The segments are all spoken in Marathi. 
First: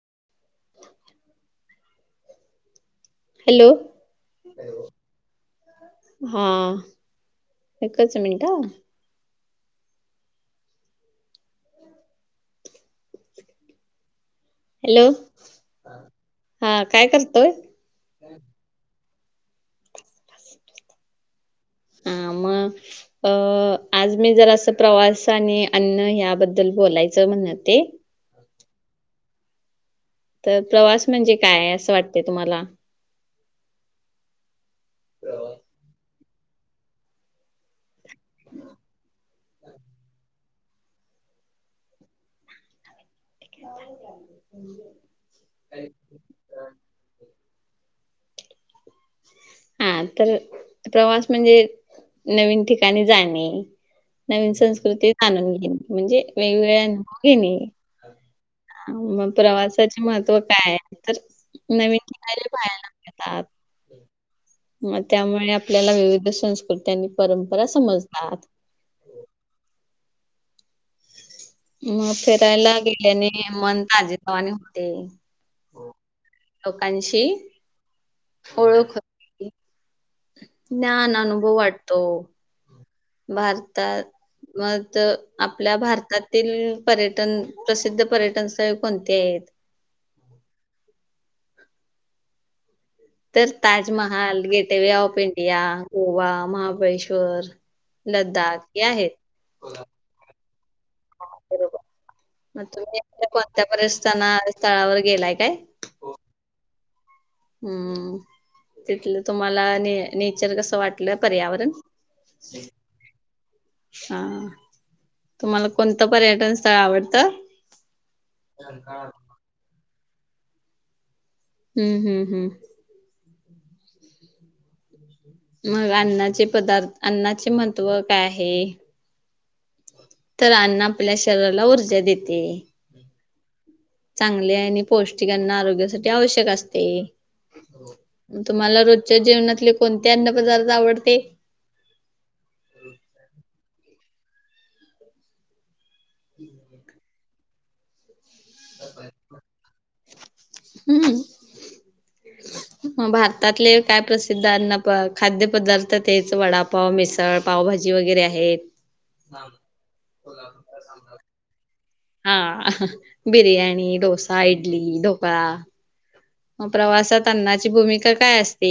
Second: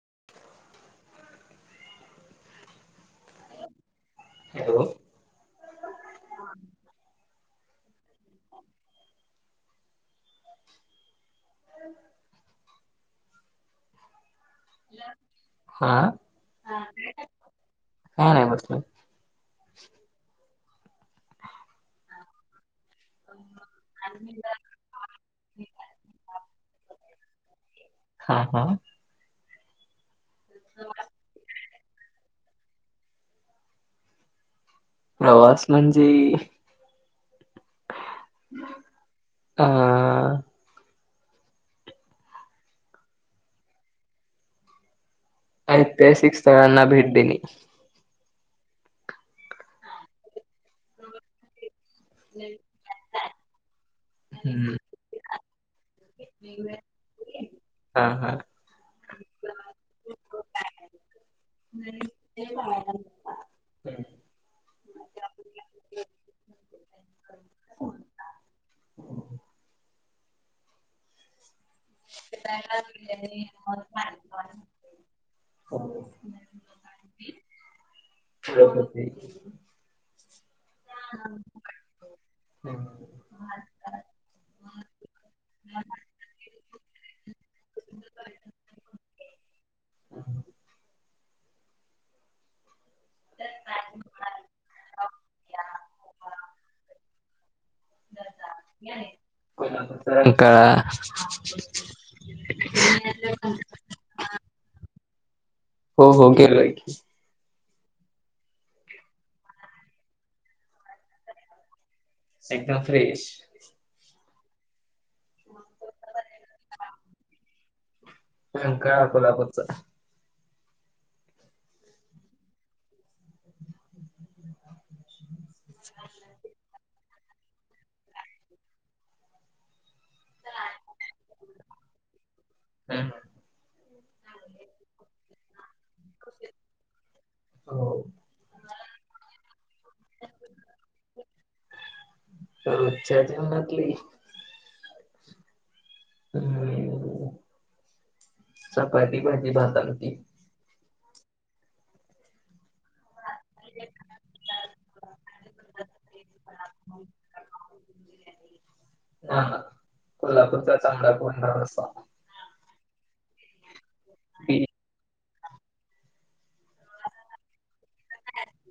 [inaudible] हॅलो. हॅलो. हां, एकच मिनिट. हॅलो, हा हा काय करतोय? हा, नाही [unintelligible] हा. मग, अ आज मी जरासं प्रवास आणि अन्न ह्याबद्दल बोलायचं म्हणते हां हां. तर प्रवास म्हणजे काय असं वाटते तुम्हाला? प्रवास म्हणजे हं. [inaudible] ऐतिहासिक स्थळांना भेट देणे. हां, तर प्रवास म्हणजे नवीन ठिकाणी जाणे. नवीन हम्म संस्कृती जाणून घेणे, म्हणजे वेगवेगळ्या अनुभव घेणे हां हां. मग प्रवासाचे महत्त्व काय, तर नवीन ठिकाणे पाहायला मिळतात. हम्म. मग त्यामुळे आपल्याला विविध संस्कृती आणि परंपरा समजतात. मगं फिरायला गेल्याने मन ताजीवानी होते. लोकांशी ओळख होते. [unintelligible] ज्ञान, अनुभव वाढतो. [inaudible] भारतात मग तर आपल्या भारतातील पर्यटन प्रसिद्ध पर्यटन स्थळे कोणती आहेत? तेच Taj Mahal, gateway of India, Goa, Mahabaleshwar Ladakh हे आहेत. कोल्हापूरचा रंकाळा हो बरोबर, मग तुम्ही कोणत्या स्तना -स्थळावर गेलाय काय? हो हो, गेलोय कि हम्म, तिथलं तुम्हाला ने नेचर कसं वाटलं, पर्यावरण? एकदम फ्रेश. हां, तुम्हाला कोणतं पर्यटन स्थळ आवडतं? रंकाळा कोल्हापूरच. हम्म, हम्म, हम्म. मग अन्नाचे पदार्थ, अन्नाचे महत्त्व काय आहे? तर अन्न आपल्या शरीराला ऊर्जा देते. हम्म चांगले आणि पौष्टिक अन्न आरोग्यासाठी आवश्यक असते. हो. तुम्हाला रोजच्या जेवनातले कोणते अन्न पदार्थ आवडते? रोजच्या जेवनातली हम्म, चपाती, भाजी, भात, आमंटी. हम्म. म, भारतातले काय प्रसिद्ध अन्न खाद्यपदार्थ तेच वडापाव मिसळ पावभाजी वगैरे आहेत. हां, कोल्हापूरचा तांबडा- पांढरा रस्सा. हां, बिर्याणी, डोसा, इडली, ढोकळा. म, प्रवासात अन्नाची भूमिका काय असते,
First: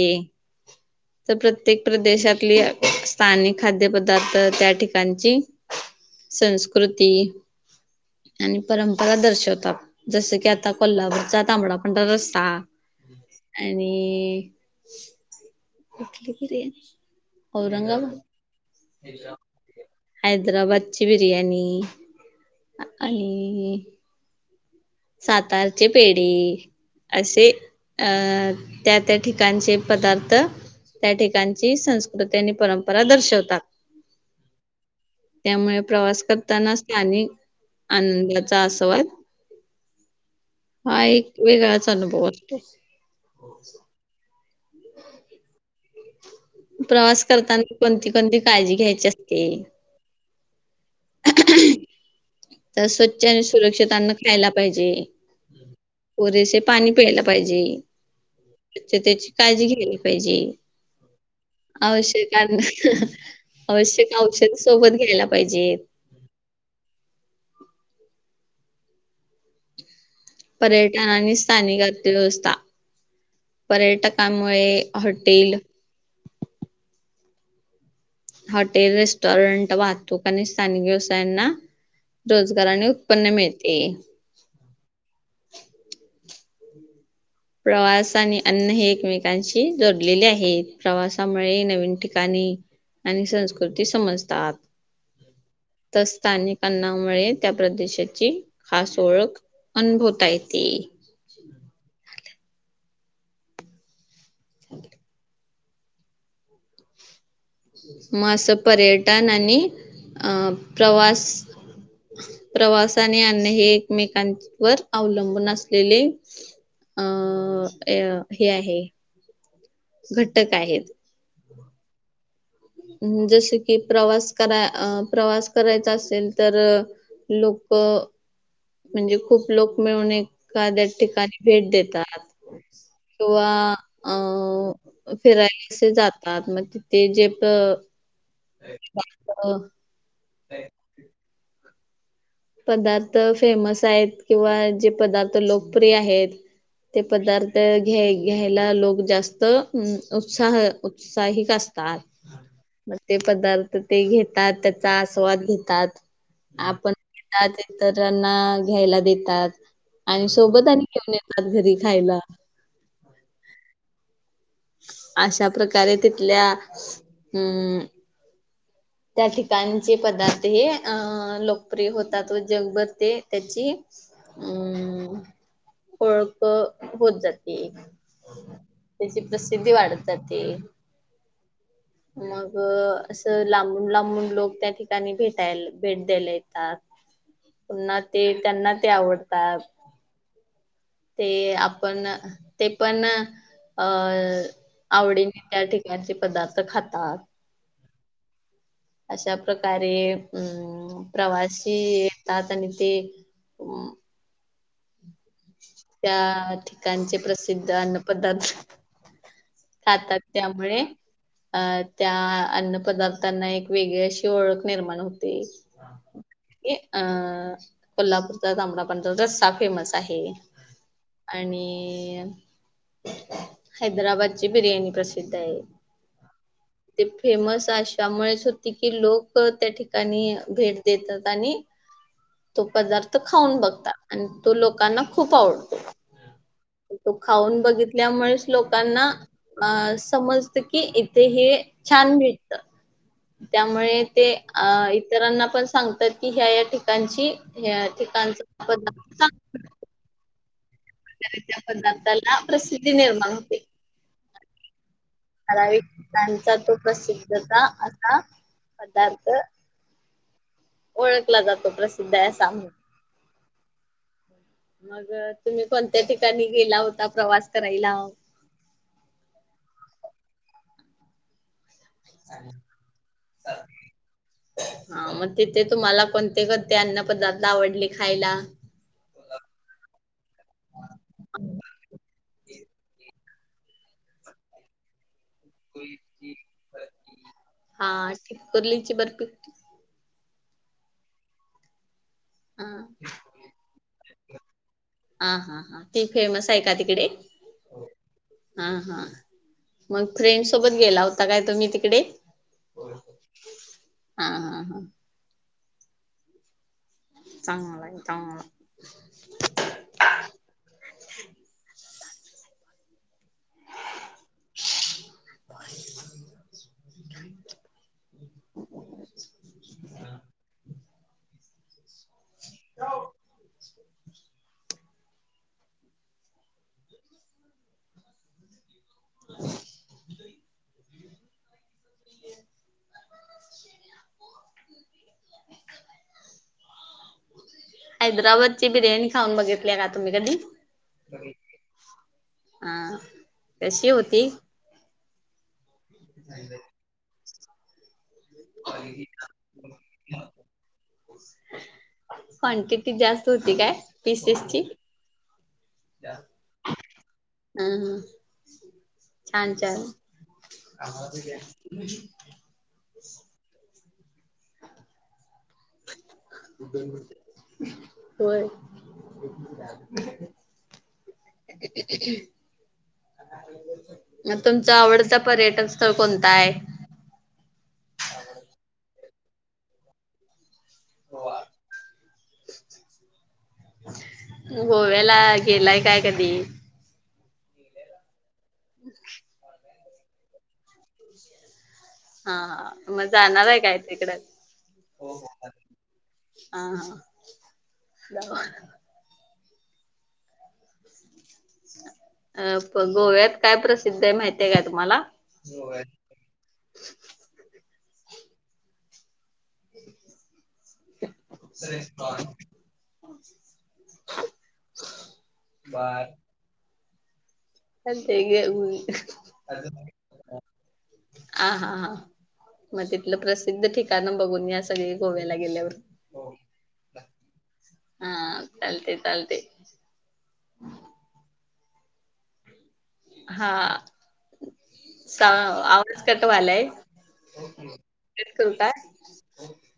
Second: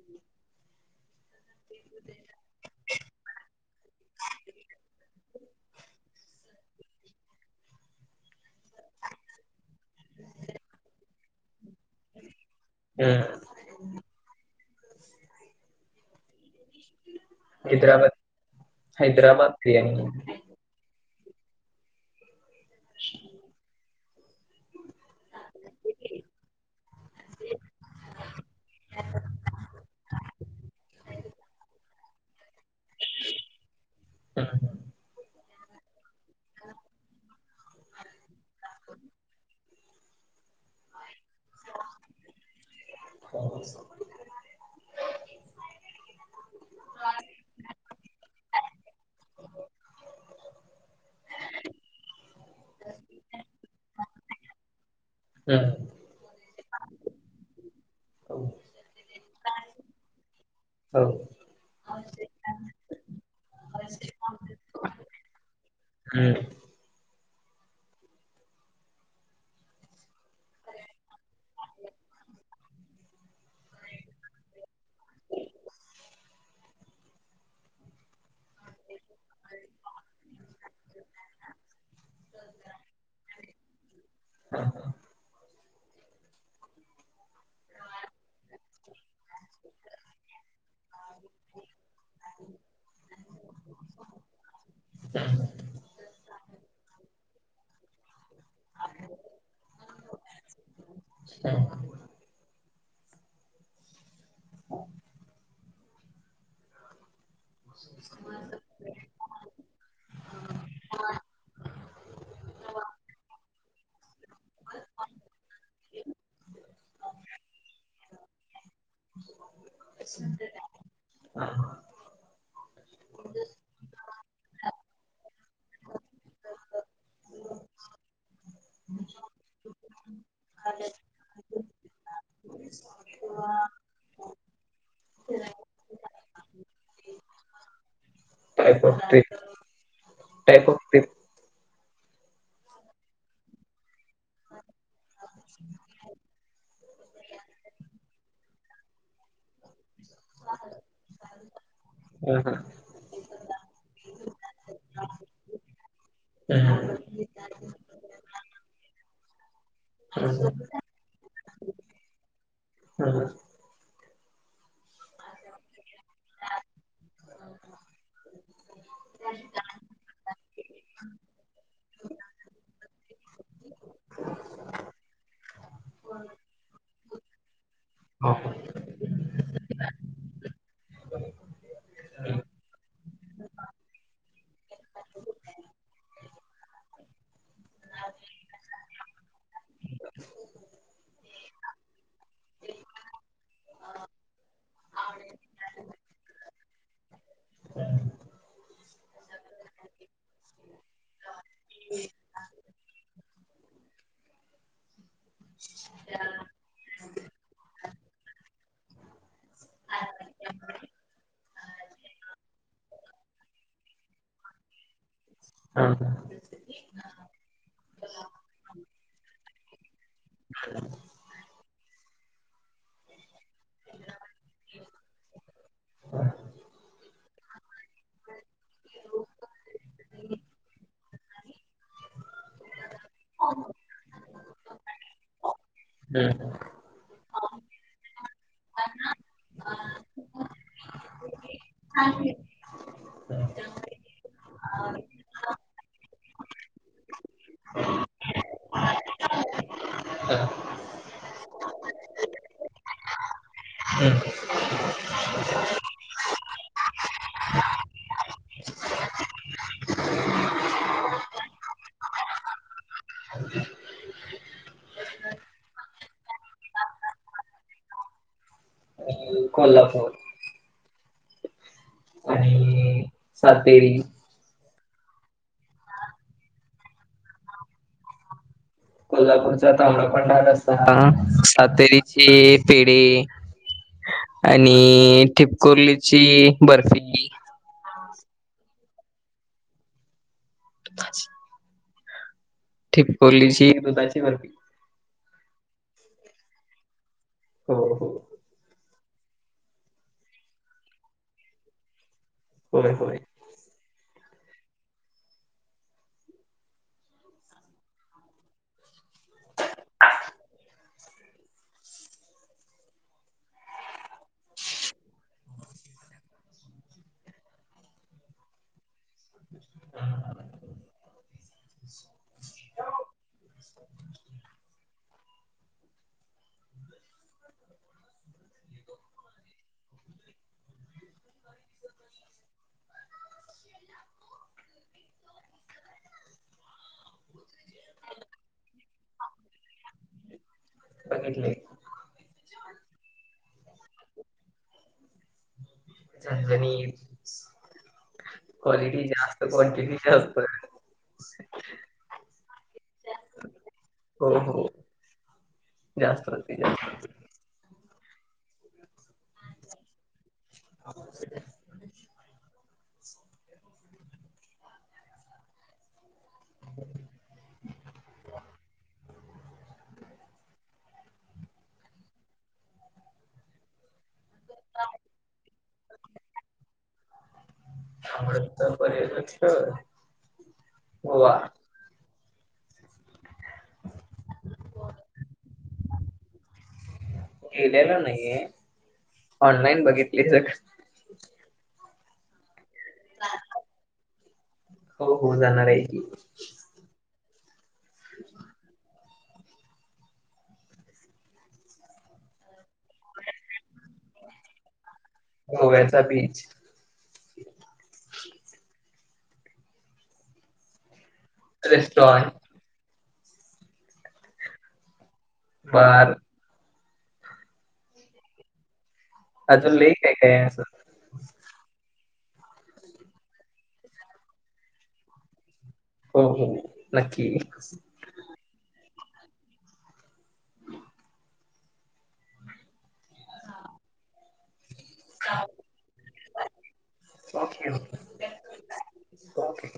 तर प्रत प्रत्येक प्र, देशातली स्थानिक खाद्य पदार्थ त्या ठिकाणची संस्कृती आणि परंपरा दर्शवतात, जसं की आता कोल्हापरचा तांबडा पांढरा रस्सा आणि. उठली कि रे, औरंगाबाद.? हैदराबाद बिर्याणी. हैद्राबादची बिर्याणी, आणि सातारचे पेढे. असे अं त्या- त्या ठिकाणचे पदार्थ. त्या ठिकाणची संसकृ तर त्यांनी परंपरा दर्शवतात, त्यामुळे प्रवास करताना स्थानिक, आनंदाचा आस्वाद. हा एक, वेगळाच अनुभव असतोय. [unintelligible] प्रवास करताना कोणती -कोणती काळजी घ्यायची असते. तर स्वच्छ आणि सुरक्षित अन्न खायला पाहिजे. [unintelligible] पुरेसे पाणी प्यायला पाहिजे, स्वच्छतेची काळजी घ्यायला पाहिजे‌. आव, आवश्यक, आवश्यक औषध सोबत घ्यायला पाहिजेत. हम. पर्यटन आणि स्थानिक अक्षर अर्थव्यवस्था. पर्यटकांमुळे... हॉटेल? हॉटेल रेस्ट रेस्टॉरंट वाहतूक आणि स्थानिक व्यवसायांना... रोजगार आणि उत्पन्न मिळते. हा हा. प्रवास आणि अन्न हे एकमेकांशी जोडलेले आहे, प्रवासामुळे नवीन ठिकाणी आणि संस्कृती समजतात. [unintelligible] तर स्थानिक अन्नामुळे त्या प्रदेशात -ची खास ओळख अनभवता येते. [unintelligible] [inaudible] मग असं पर्य टन आणि... अ प्रवास, प्रवास आणि अन्न हे मेकांवर अवलंबून असलेले अं... हे आहे. घटक आहेत. [inaudible] [unintelligible] जसं की प्रवास करा... अ... प्रवास करायचा असेल तर लोकं म्हणजे खूप लोक मिळून एखाद्या ठिकाणी... भेट देतात. किंवा अ.. फिराय असे जातात... मग तिथे जे त. काय बगती... काय बगतीस? पदार्थ फेमस आहेत किंवा जे पदार्थ लोकप्रिय आहेत ते पदार्थ घ्या... घ्यायला लोक जास्त हम्म... उत्साह.... उत्साहीक असतात. हां, हां. मग ते पदार्थ ते घेतात... त्याचा आस्वाद घेतात... हं. आपण त्यात... इतरांना घ्यायला देतात. आणि हं, हं. सोबत आणि घेऊन येतात घरी खायला हा हा. अशा प्रकारे तिथल्या हम्म [inaudible] त्या ठिकाण जे पदार्थ हे... अ... लोकप्रिय होतात व जगभर ते त्याची अ... होळख होत जाती. [unintelligible] त्याची प्रसिद्धी वाढत जाते... मग असं लांबून लांबून लोक त्या ठिकाणी भेटायला... भेट द्यायला येतात. पुन्हा ते त्यांना ते आवडतात... ते आप पण... ते पण अ.... आवडीने त्या ठिकाणचे पदार्थ खातात. अशा प्रकारे अं... प्रवासी येतात आणि ते [unintelligible] त्या ठिकाणचे प्रसिद्ध अन्नपदार्थ खातात त्यामुळे अ... त्या अन्न पदार्थांना एक वेगळी अशी ओळख निर्माण होती [unintelligible] अं कोल्हापूरचा तांबडा पांढरा रस्सा फेमस आहे. [unintelligible] आणि हैदराबाद बिर्याणी प्रसिद्ध आहे. ते फेमस अशामुळेच होती की, लोक त्या ठिकाणी भेट देतात आणी [inaudible] तो पदार्थ खाऊन बघता, आणि तो लोकांना खूप आवडतो. [unintelligible] तो खाऊन बघितल्यामुळेच लोकांना अ समजत की इथे हे छान मिळतं. त्यामुळे ते अ इतरांना पण सांगतात, की ह्या ह्या ठिकाणची ह्या ठिकाणच पदार्थ चांग हां. [unintelligible] पदार्थाला प्रसिद्धी निर्माण होते. [unintelligible] ठराविक [unintelligible] तो प्रसिद्ध असा पदार्थ ओळखला जातो प्रसिद्ध हाय असा म्हणून. [inaudible] मग तुम्ही कोणत्या ठिकाणी गेला होता प्रवास करायला? आणि कोल्हापूर. आणी [unintelligible] हा मग तिथे तुम्हाला कोणते कोणते अन्न पदार्थ आवडले खायला? कोल्हापूरचा तांबडा पांढरा रस्सा, सातेरीची पेढी आणि ठिपकुर्लीची बर्फि हा. ठिप्कुर्लीची बर्फी [unintelligible] हा ठिपकोलीची दुधाची बर्फी हा हा हां ती फेमस आहे का तिकडे? हो हो. हा. हा. मग फ्रेंड सोबत गेला होता काय तुम्ही तिकडे? होय. होय. हा हा हा. चांगला आहे. चांगला. [inaudible] [inaudible] [inaudible] हा. ह हैदराबादची बिर्याणी खाऊन बघितली का तुम्ही कधी? बघितले. हा. कशी होती? झणझणीत. क्वालिटी जास्त, क्वांटिटी जास्त. क्वांटिटी जास्त होती काय? हो पिसेसची हो जास्त राहते जास्त हूं हूं छान छान आम्हाला बी दया [unintelligible] होय. [unintelligible] [unintelligible] म तुमचा आवडता पर्यटन स्थळ कोणता आय? आवडतात पर्यटन स्थळ गोवा गोव्याला गेलाय काय कधी? गेलेलो नाहीये. [unintelligible] ऑनलाईन बघितलय सगळ हा हा म जाणार हाय काय तिकड हो हो जाणार आहे की हा हा [unintelligible] अ प गोव्यात काय प्रसिद्ध हाय माहितीय काय तुम्हाला गोव्याचा बीच रेस्टॉरंट [unintelligible] [unintelligible] बार पण ते घे वुई अजून लय काय काय ये असं आ हा हा म तिथलं प्रसिद्ध ठिकाण बघून या सगळे गोव्याला गेल्यावर हो हो नक्की हा चालते चालते. हा सां आवाज कट वालाय ओके ठेवू काय ओके.